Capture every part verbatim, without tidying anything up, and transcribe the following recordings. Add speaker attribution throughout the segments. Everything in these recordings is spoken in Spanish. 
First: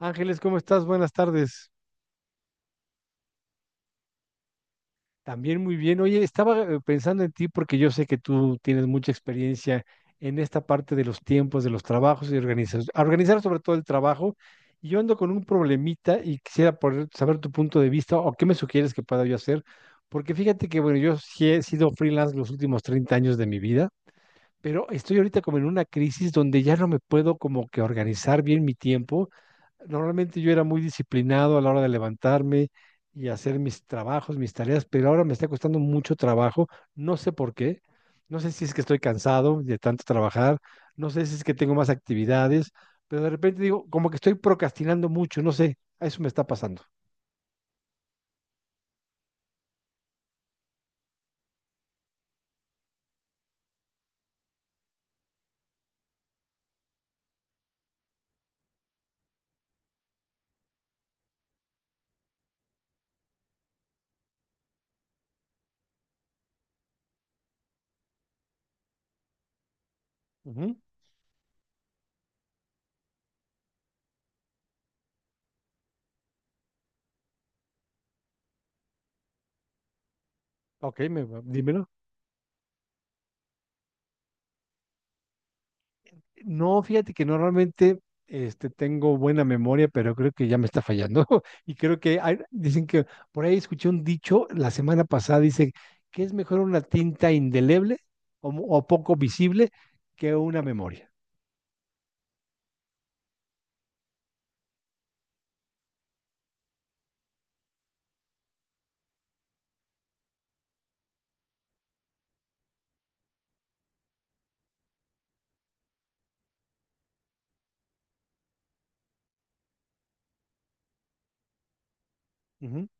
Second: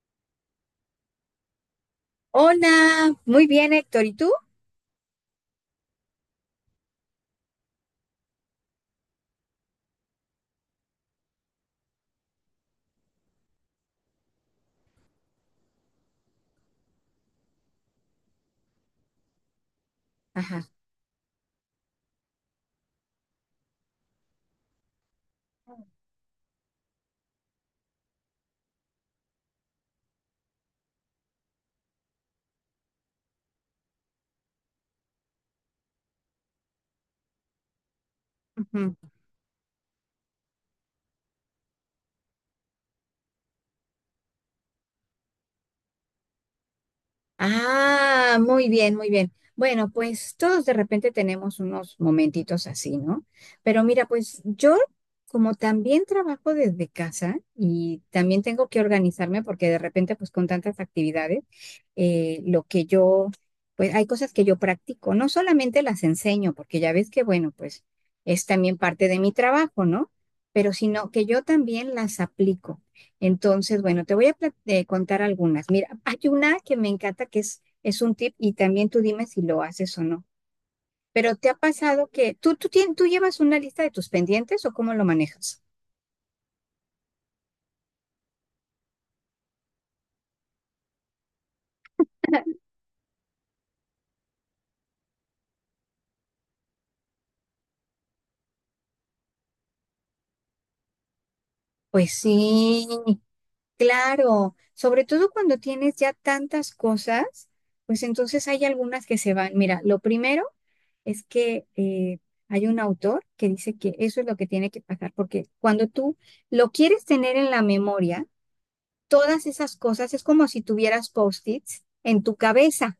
Speaker 1: Ángeles, ¿cómo estás? Buenas tardes.
Speaker 2: Hola, muy bien, Héctor. ¿Y tú?
Speaker 1: También muy bien. Oye, estaba eh, pensando en ti porque yo sé que tú tienes mucha experiencia en esta parte de los tiempos, de los trabajos y organizar, organizar sobre todo el trabajo. Y yo ando con un problemita y quisiera poder saber tu punto de vista o qué me sugieres que pueda yo hacer. Porque fíjate
Speaker 2: Ajá.
Speaker 1: que, bueno, yo sí he sido freelance los últimos treinta años de mi vida, pero estoy ahorita como en una crisis donde ya no me puedo como que organizar bien mi tiempo. Normalmente yo era muy disciplinado a la hora de levantarme y hacer mis trabajos, mis tareas, pero ahora me está costando mucho trabajo. No sé por qué. No sé si es que
Speaker 2: Ujú.
Speaker 1: estoy cansado de tanto trabajar. No sé si es que tengo más actividades, pero de repente digo, como que estoy procrastinando mucho. No sé, a eso me está pasando.
Speaker 2: Ah, muy bien, muy bien. Bueno, pues todos de repente tenemos unos momentitos así, ¿no? Pero mira, pues yo como también trabajo desde casa y también tengo que organizarme porque de repente pues con tantas actividades, eh, lo que yo, pues hay cosas que yo practico, no solamente las enseño, porque ya ves que bueno, pues es también parte de mi trabajo, ¿no? Pero
Speaker 1: Ujú.
Speaker 2: sino que yo también las aplico. Entonces, bueno, te voy a plat- eh, contar algunas. Mira, hay una que me encanta que es, es un tip y también tú dime si lo haces o no.
Speaker 1: Ok, me,
Speaker 2: Pero ¿te ha
Speaker 1: dímelo.
Speaker 2: pasado que tú, tú, tien- tú llevas una lista de tus pendientes o cómo lo manejas?
Speaker 1: No, fíjate que normalmente este, tengo buena memoria, pero creo que ya me está fallando. Y creo que hay- dicen que por ahí escuché un dicho la semana pasada, dice que es mejor una tinta indeleble o, mu- o poco visible que una memoria.
Speaker 2: Pues sí, claro. Sobre todo cuando tienes ya tantas cosas, pues entonces hay algunas que se van. Mira, lo primero es que eh, hay un autor que dice que eso es lo que tiene que pasar, porque cuando tú lo quieres tener en la memoria, todas esas cosas es como si tuvieras post-its en tu
Speaker 1: Ujú.
Speaker 2: cabeza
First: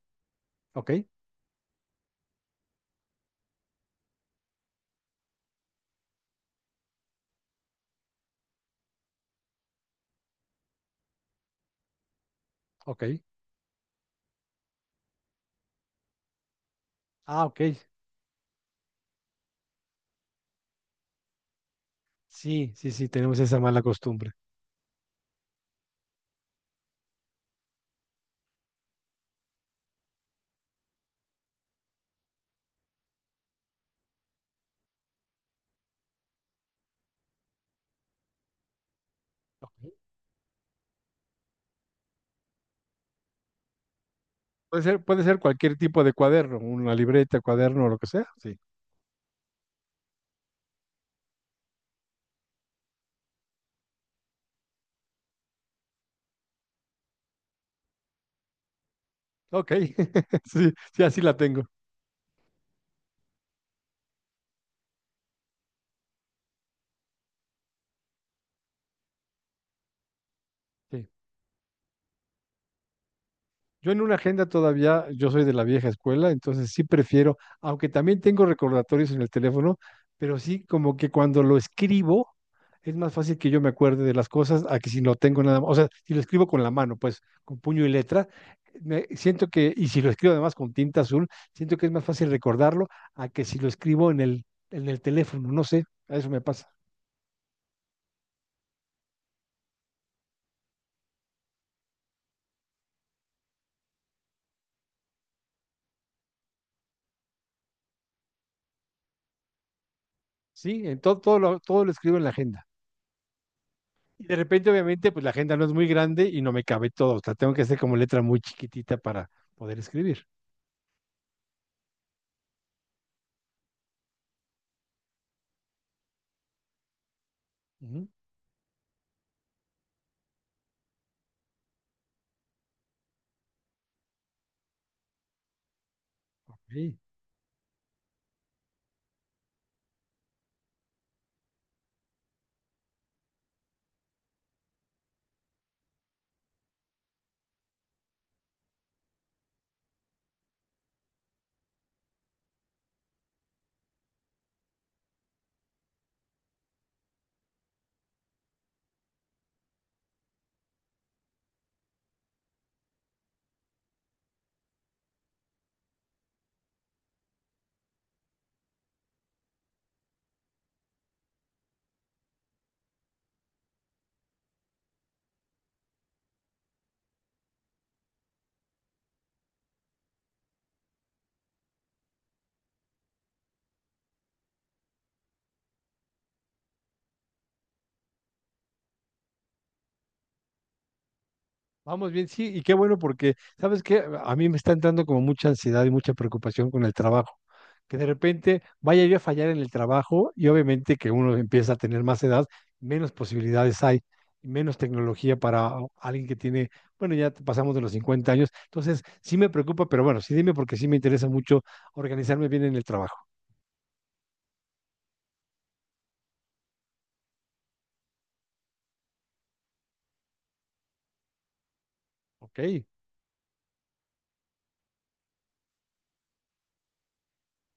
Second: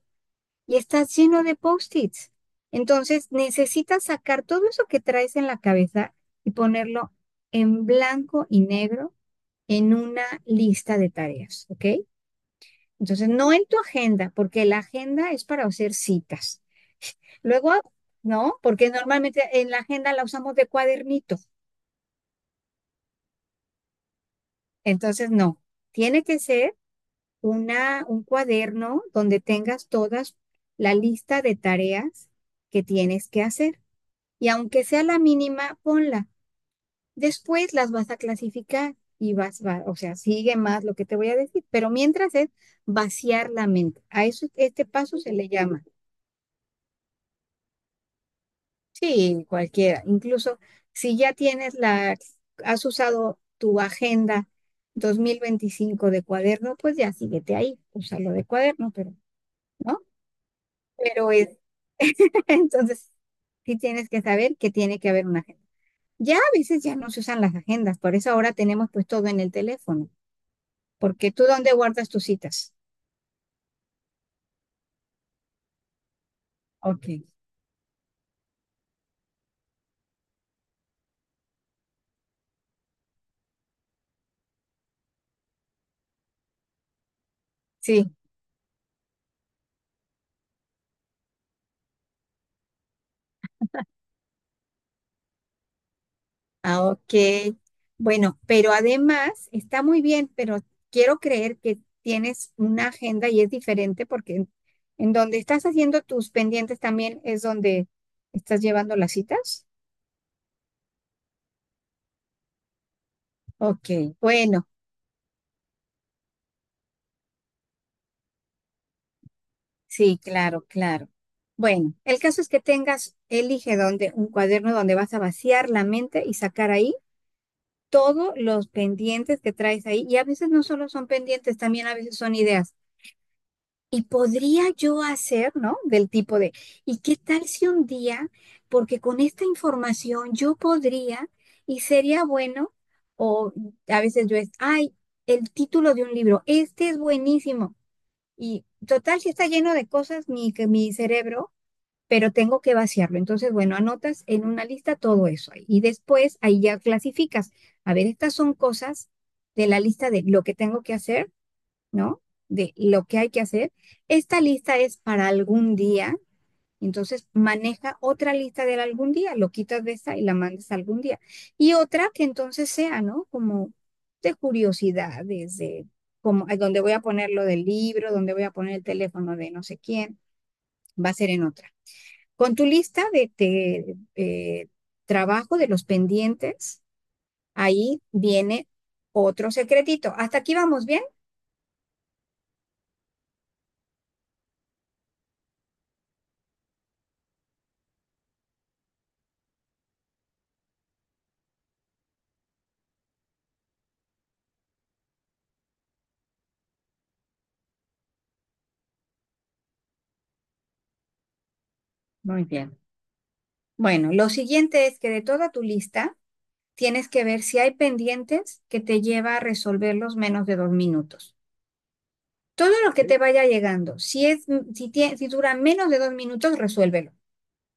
Speaker 2: y
Speaker 1: Ok,
Speaker 2: estás lleno de post-its. Entonces necesitas sacar todo eso que traes en la cabeza y ponerlo en blanco y negro en una lista de tareas, ¿ok?
Speaker 1: ok.
Speaker 2: Entonces no en tu agenda, porque la agenda es para hacer citas.
Speaker 1: Ah, ok.
Speaker 2: Luego, no, porque normalmente en la agenda la usamos de cuadernito.
Speaker 1: Sí, sí, sí, tenemos esa mala costumbre.
Speaker 2: Entonces, no, tiene que ser una, un cuaderno donde tengas todas la lista de tareas que tienes que hacer. Y aunque sea la mínima, ponla. Después las vas a clasificar y vas,
Speaker 1: Ok.
Speaker 2: va- o sea, sigue más lo que te voy a decir. Pero mientras es vaciar la mente. A eso,
Speaker 1: Puede
Speaker 2: este
Speaker 1: ser,
Speaker 2: paso
Speaker 1: puede
Speaker 2: se
Speaker 1: ser
Speaker 2: le
Speaker 1: cualquier
Speaker 2: llama.
Speaker 1: tipo de cuaderno, una libreta, cuaderno, lo que sea. Sí.
Speaker 2: Sí, cualquiera. Incluso si ya tienes la, has usado tu agenda dos mil veinticinco de cuaderno, pues ya síguete ahí. Úsalo de cuaderno, pero,
Speaker 1: Ok,
Speaker 2: ¿no?
Speaker 1: sí, sí, así
Speaker 2: pero
Speaker 1: la
Speaker 2: es,
Speaker 1: tengo.
Speaker 2: entonces sí tienes que saber que tiene que haber una agenda. Ya a veces ya no se usan las agendas, por eso ahora tenemos pues todo en el teléfono,
Speaker 1: Sí.
Speaker 2: porque tú dónde guardas tus citas.
Speaker 1: Yo en una agenda todavía, yo soy de la vieja escuela, entonces sí
Speaker 2: Ok,
Speaker 1: prefiero, aunque también tengo recordatorios en el teléfono, pero sí como que cuando lo escribo es más fácil que yo me acuerde de las cosas a que si no tengo nada más. O sea, si lo escribo con la mano, pues con puño y
Speaker 2: sí,
Speaker 1: letra, me siento que, y si lo escribo además con tinta azul, siento que es más fácil recordarlo a que si lo escribo en el, en el teléfono, no sé, a eso me pasa.
Speaker 2: ah, ok. Bueno, pero además está muy bien, pero quiero creer que tienes una agenda y es diferente porque en, en donde estás haciendo tus pendientes también es donde estás llevando las citas.
Speaker 1: Sí, en todo, todo lo, todo lo escribo en la agenda.
Speaker 2: Ok,
Speaker 1: Y de
Speaker 2: bueno.
Speaker 1: repente, obviamente, pues la agenda no es muy grande y no me cabe todo. O sea, tengo que hacer como letra muy chiquitita para poder
Speaker 2: Sí,
Speaker 1: escribir.
Speaker 2: claro, claro. Bueno, el caso es que tengas, elige donde, un cuaderno donde vas a vaciar la mente y sacar ahí
Speaker 1: Ujú.
Speaker 2: todos los pendientes que traes ahí. Y a veces no solo son pendientes, también a veces son ideas. Y podría yo hacer, ¿no? Del tipo de,
Speaker 1: Ok.
Speaker 2: ¿y qué tal si un día, porque con esta información yo podría y sería bueno, o a veces yo es, ay, el título de un libro, este es buenísimo. Y total, si está lleno de cosas, mi, que mi cerebro pero tengo que vaciarlo. Entonces, bueno, anotas en una lista todo eso ahí. Y después ahí ya clasificas. A ver, estas son cosas de la lista de lo que tengo que hacer, ¿no? De lo que hay que hacer. Esta lista es para algún día. Entonces, maneja otra lista del algún día, lo quitas de esta y la mandas a algún día. Y otra que entonces sea, ¿no? Como de curiosidades, de como donde voy a poner lo del libro, donde voy a poner el teléfono de no sé quién, va a ser en otra. Con tu lista de, de, eh, trabajo de los pendientes, ahí viene otro secretito. ¿Hasta aquí vamos bien?
Speaker 1: Vamos bien, sí, y qué bueno porque, ¿sabes qué? A mí me está entrando como mucha ansiedad y mucha preocupación con el trabajo. Que de repente vaya yo a fallar en el trabajo y obviamente que uno empieza a tener más edad, menos posibilidades hay, menos tecnología para alguien que tiene, bueno, ya pasamos de los cincuenta años. Entonces, sí me preocupa, pero bueno, sí dime porque sí me interesa mucho
Speaker 2: Muy
Speaker 1: organizarme bien en
Speaker 2: bien.
Speaker 1: el trabajo.
Speaker 2: Bueno, lo siguiente es que de toda tu lista tienes que ver si hay pendientes que te lleva a resolverlos menos de dos minutos.
Speaker 1: Ok.
Speaker 2: Todo lo que te vaya llegando, si, es, si, tie- si dura menos de dos minutos, resuélvelo.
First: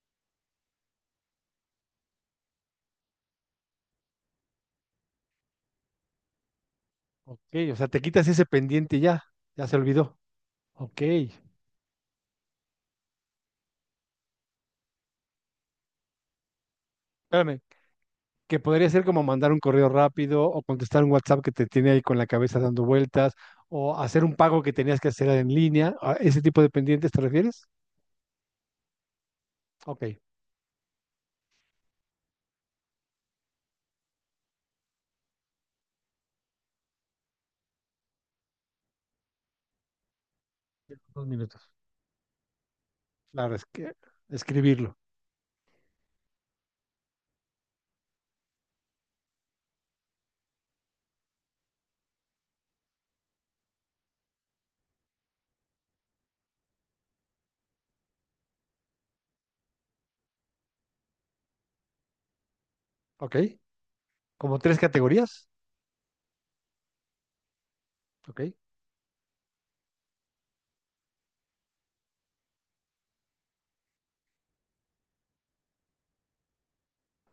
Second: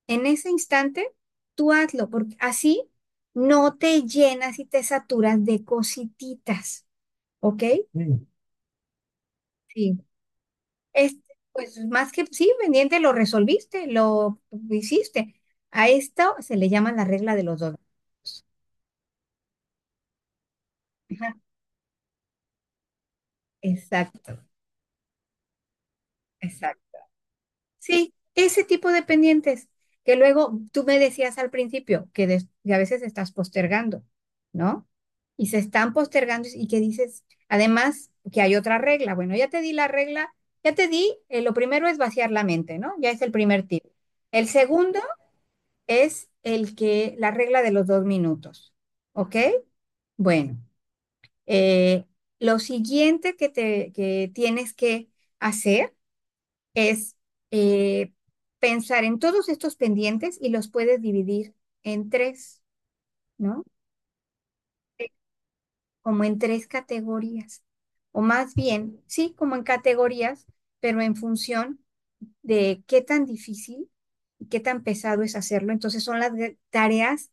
Speaker 2: En ese instante, tú hazlo, porque así no te llenas y te saturas de cosititas,
Speaker 1: Ok,
Speaker 2: ¿ok?
Speaker 1: o sea, te
Speaker 2: Mm.
Speaker 1: quitas ese pendiente y ya, ya se
Speaker 2: Sí.
Speaker 1: olvidó. Ok,
Speaker 2: Este, pues más que sí, pendiente, lo resolviste, lo hiciste. A esto se le llama la regla de
Speaker 1: espérame,
Speaker 2: los dos grados.
Speaker 1: que podría ser como mandar un correo rápido o contestar un
Speaker 2: Ajá,
Speaker 1: WhatsApp que te tiene ahí con la cabeza dando vueltas o hacer
Speaker 2: exacto,
Speaker 1: un pago que tenías que hacer en línea. ¿A ese tipo de
Speaker 2: exacto.
Speaker 1: pendientes te refieres?
Speaker 2: Sí, ese tipo de pendientes
Speaker 1: Ok,
Speaker 2: que, luego tú me decías al principio que, des- que a veces estás postergando, ¿no? Y se están postergando y que dices, además, que hay otra regla. Bueno, ya te di la regla, ya te di,
Speaker 1: dos
Speaker 2: eh, lo
Speaker 1: minutos.
Speaker 2: primero es vaciar la mente, ¿no? Ya es el
Speaker 1: Claro,
Speaker 2: primer
Speaker 1: es
Speaker 2: tip.
Speaker 1: que
Speaker 2: El
Speaker 1: escribirlo.
Speaker 2: segundo es el que, la regla de los dos minutos. ¿Ok? Bueno, eh, lo siguiente que, te, que tienes que hacer es eh, pensar en todos estos pendientes y los puedes dividir en tres,
Speaker 1: Ok,
Speaker 2: ¿no?
Speaker 1: como tres categorías.
Speaker 2: Como en tres categorías. O
Speaker 1: Ok,
Speaker 2: más bien, sí, como en categorías, pero en función de qué tan difícil qué tan pesado es hacerlo. Entonces son las de- tareas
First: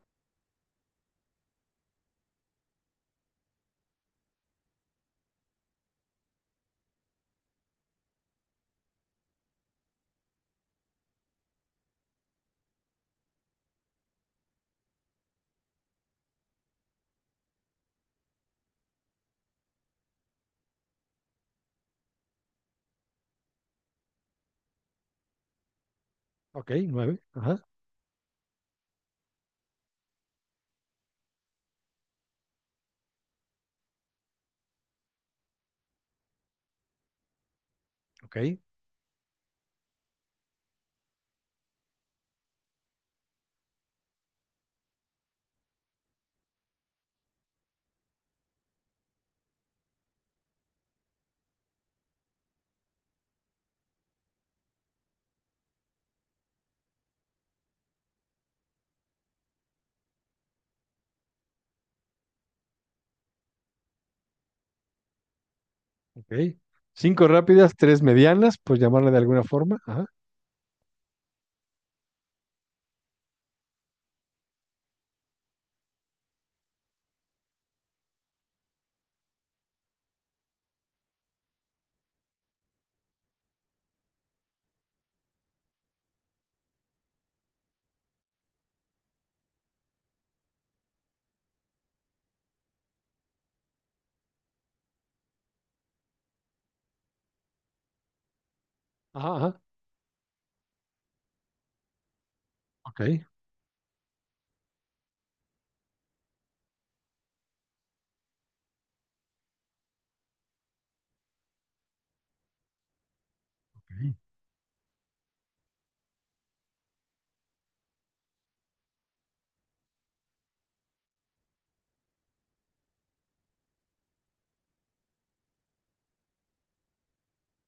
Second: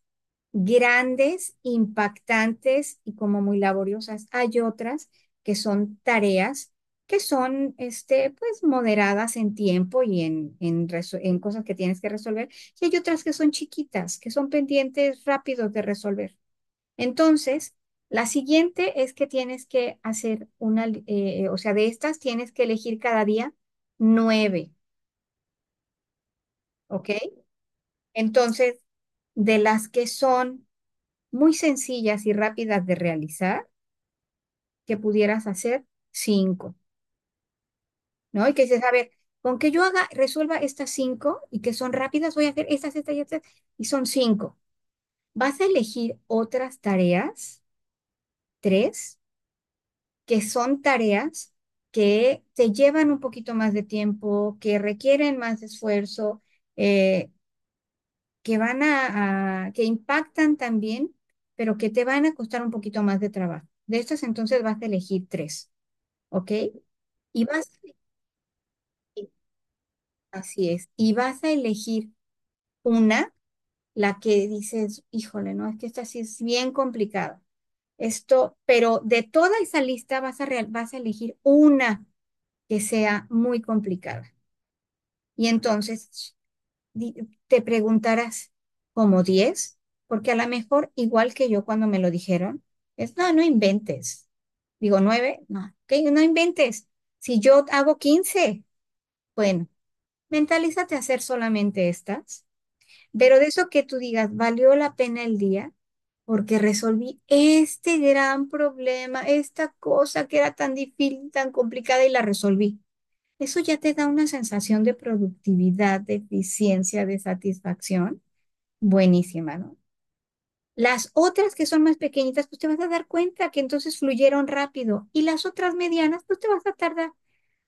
Speaker 2: grandes, impactantes y como muy laboriosas. Hay otras que son tareas que son, este, pues, moderadas en tiempo y en, en, reso- en cosas que tienes que resolver. Y hay otras que son chiquitas, que son pendientes rápidos de resolver. Entonces, la siguiente es que tienes que hacer una, li- eh, o sea, de estas tienes que elegir cada día nueve,
Speaker 1: ok, nueve.
Speaker 2: ¿ok?
Speaker 1: Ajá,
Speaker 2: Entonces, de las que son muy sencillas y rápidas de realizar, que pudieras hacer cinco,
Speaker 1: ok,
Speaker 2: ¿no? Y que dices, a ver, con que yo haga, resuelva estas cinco y que son rápidas, voy a hacer estas, estas y estas, y son cinco. Vas a elegir otras tareas, tres, que son tareas que te llevan un poquito más de tiempo, que requieren más esfuerzo, eh, que van a, a- que impactan también, pero que te van a costar un poquito más de trabajo. De estas entonces vas a elegir tres,
Speaker 1: ok.
Speaker 2: ¿ok?
Speaker 1: Cinco
Speaker 2: Y vas
Speaker 1: rápidas,
Speaker 2: a
Speaker 1: tres medianas, pues llamarle de
Speaker 2: elegir-
Speaker 1: alguna forma. Ajá,
Speaker 2: Así es, y vas a elegir una, la que dices, híjole, no, es que esta sí es bien complicada. Esto, pero de toda esa lista vas a, real- vas a elegir una que sea muy complicada. Y entonces di- te preguntarás, ¿como diez? Porque a lo mejor, igual que yo cuando me lo dijeron, es, no, no inventes. Digo, nueve no, que no inventes. Si yo hago quince
Speaker 1: ajá, ajá.
Speaker 2: bueno, mentalízate a hacer solamente estas,
Speaker 1: Ok.
Speaker 2: pero de eso que tú digas, valió la pena el día porque resolví este gran problema, esta cosa que era tan difícil, tan complicada y la resolví. Eso ya te da
Speaker 1: Ok.
Speaker 2: una sensación de productividad, de eficiencia, de satisfacción buenísima, ¿no? Las otras que son más pequeñitas, pues te vas a dar cuenta que entonces fluyeron rápido. Y las otras medianas, pues te vas a tardar.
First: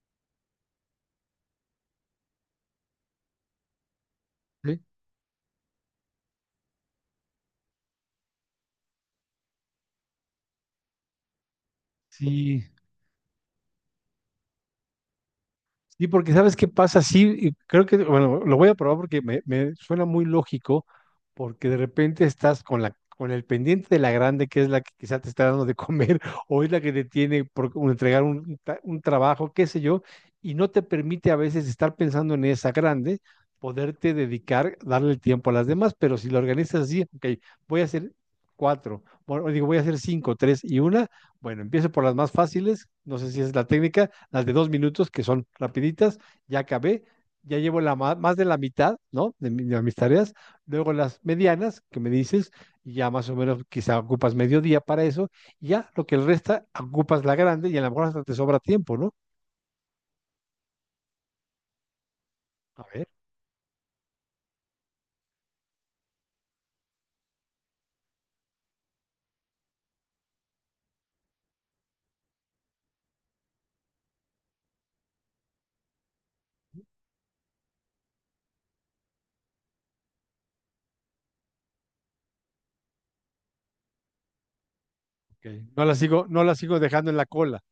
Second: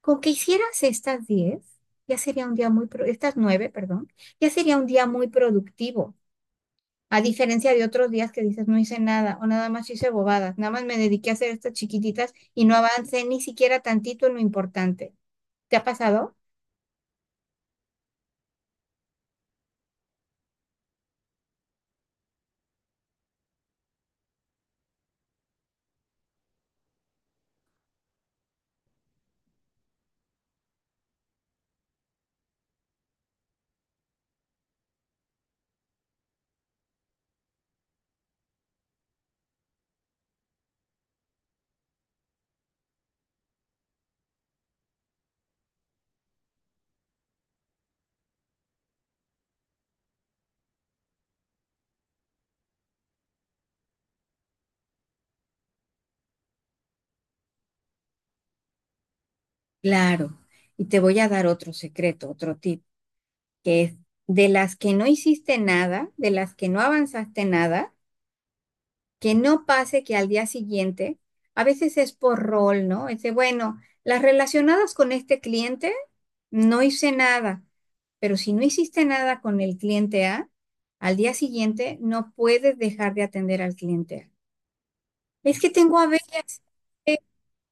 Speaker 2: Con que hicieras estas diez, ya sería un día muy, pro- estas nueve, perdón, ya sería
Speaker 1: Sí.
Speaker 2: un día muy productivo. A diferencia de otros días que dices, no hice nada o nada más hice bobadas, nada más me dediqué a hacer estas chiquititas
Speaker 1: Sí,
Speaker 2: y no avancé ni siquiera tantito en lo importante. ¿Te ha
Speaker 1: sí, porque
Speaker 2: pasado?
Speaker 1: ¿sabes qué pasa? Sí, y creo que, bueno, lo voy a probar porque me, me suena muy lógico, porque de repente estás con la, con el pendiente de la grande, que es la que quizá te está dando de comer, o es la que te tiene por un- entregar un, un ta- un trabajo, qué sé yo, y no te permite a veces estar pensando en esa grande, poderte dedicar, darle el tiempo a las demás, pero si lo organizas así, ok, voy a hacer cuatro, bueno, digo, voy a hacer cinco, tres y una, bueno, empiezo por las más fáciles, no sé si es la técnica, las de dos minutos que son rapiditas, ya acabé, ya llevo la ma- más de la mitad, ¿no? De, mi- de mis tareas, luego las medianas que me dices, y ya más o menos quizá ocupas mediodía para eso, y ya lo que el resta ocupas la grande y a lo mejor hasta te sobra tiempo, ¿no?
Speaker 2: Claro. Y te voy a dar otro secreto, otro
Speaker 1: A
Speaker 2: tip.
Speaker 1: ver,
Speaker 2: Que es de las que no hiciste nada, de las que no avanzaste nada, que no pase que al día siguiente, a veces es por rol, ¿no? Es de, bueno, las relacionadas con este cliente, no hice nada, pero si no hiciste nada con el cliente A, al día siguiente no puedes dejar de atender al cliente A.
Speaker 1: ok.
Speaker 2: Es que
Speaker 1: No la
Speaker 2: tengo a
Speaker 1: sigo, no
Speaker 2: veces
Speaker 1: la sigo dejando en la cola,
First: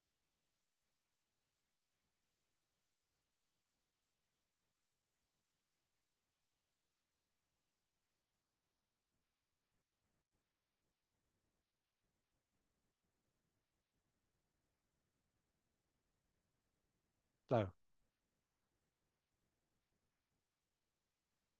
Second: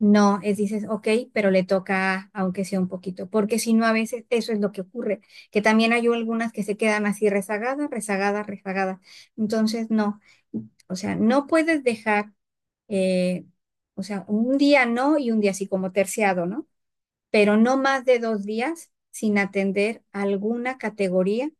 Speaker 2: No, es dices, ok, pero le toca, aunque sea un poquito, porque si no, a veces eso es lo que ocurre, que también hay algunas que se quedan así rezagadas, rezagadas, rezagadas. Entonces, no, o sea, no puedes dejar, eh, o sea, un día no y un día así como terciado, ¿no? Pero
Speaker 1: claro.
Speaker 2: no más de dos días sin atender alguna categoría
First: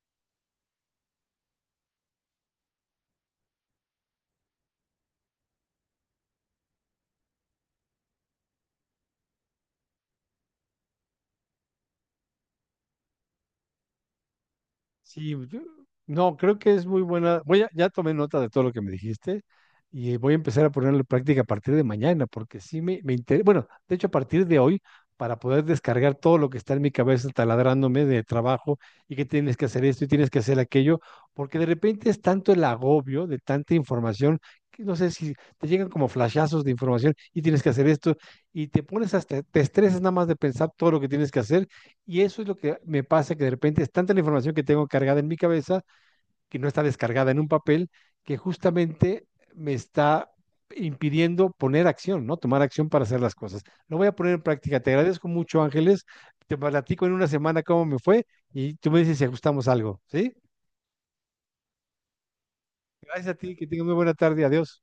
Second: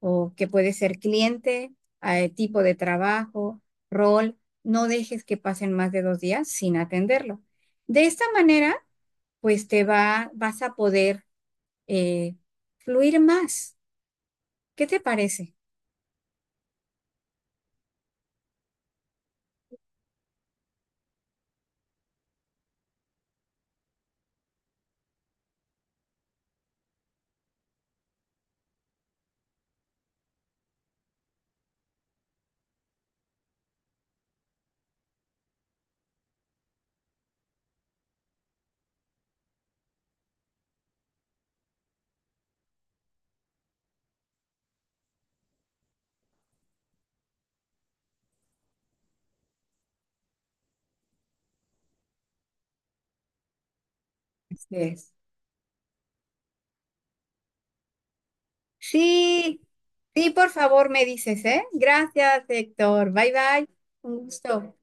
Speaker 2: o que puede ser cliente, eh, tipo de trabajo, rol, no dejes que pasen más de dos días sin atenderlo. De esta manera pues te va, vas a poder eh, fluir más. ¿Qué te
Speaker 1: Sí, pues,
Speaker 2: parece?
Speaker 1: yo- no, creo que es muy buena. Voy a, ya tomé nota de todo lo que me dijiste y voy a empezar a ponerlo en práctica a partir de mañana, porque sí me, me interesa. Bueno, de hecho, a partir de hoy, para poder descargar todo lo que está en mi cabeza taladrándome de trabajo y que tienes que hacer esto y tienes que hacer aquello, porque de repente es tanto el agobio de tanta información que no sé si te llegan como flashazos de información y tienes que hacer esto y te pones hasta, te estresas nada más de pensar todo lo que tienes que hacer y eso es lo que me pasa, que de repente es tanta la información que tengo cargada en mi cabeza, que no está descargada en un papel, que justamente me está impidiendo poner acción, ¿no? Tomar acción para hacer las cosas. Lo voy a poner en
Speaker 2: Así
Speaker 1: práctica. Te
Speaker 2: es.
Speaker 1: agradezco mucho, Ángeles. Te platico en una semana cómo me fue y tú me dices si
Speaker 2: Sí,
Speaker 1: ajustamos algo,
Speaker 2: sí,
Speaker 1: ¿sí?
Speaker 2: por favor me dices, ¿eh? Gracias, Héctor.
Speaker 1: Gracias
Speaker 2: Bye
Speaker 1: a ti, que
Speaker 2: bye.
Speaker 1: tengas muy buena
Speaker 2: Un
Speaker 1: tarde.
Speaker 2: gusto.
Speaker 1: Adiós.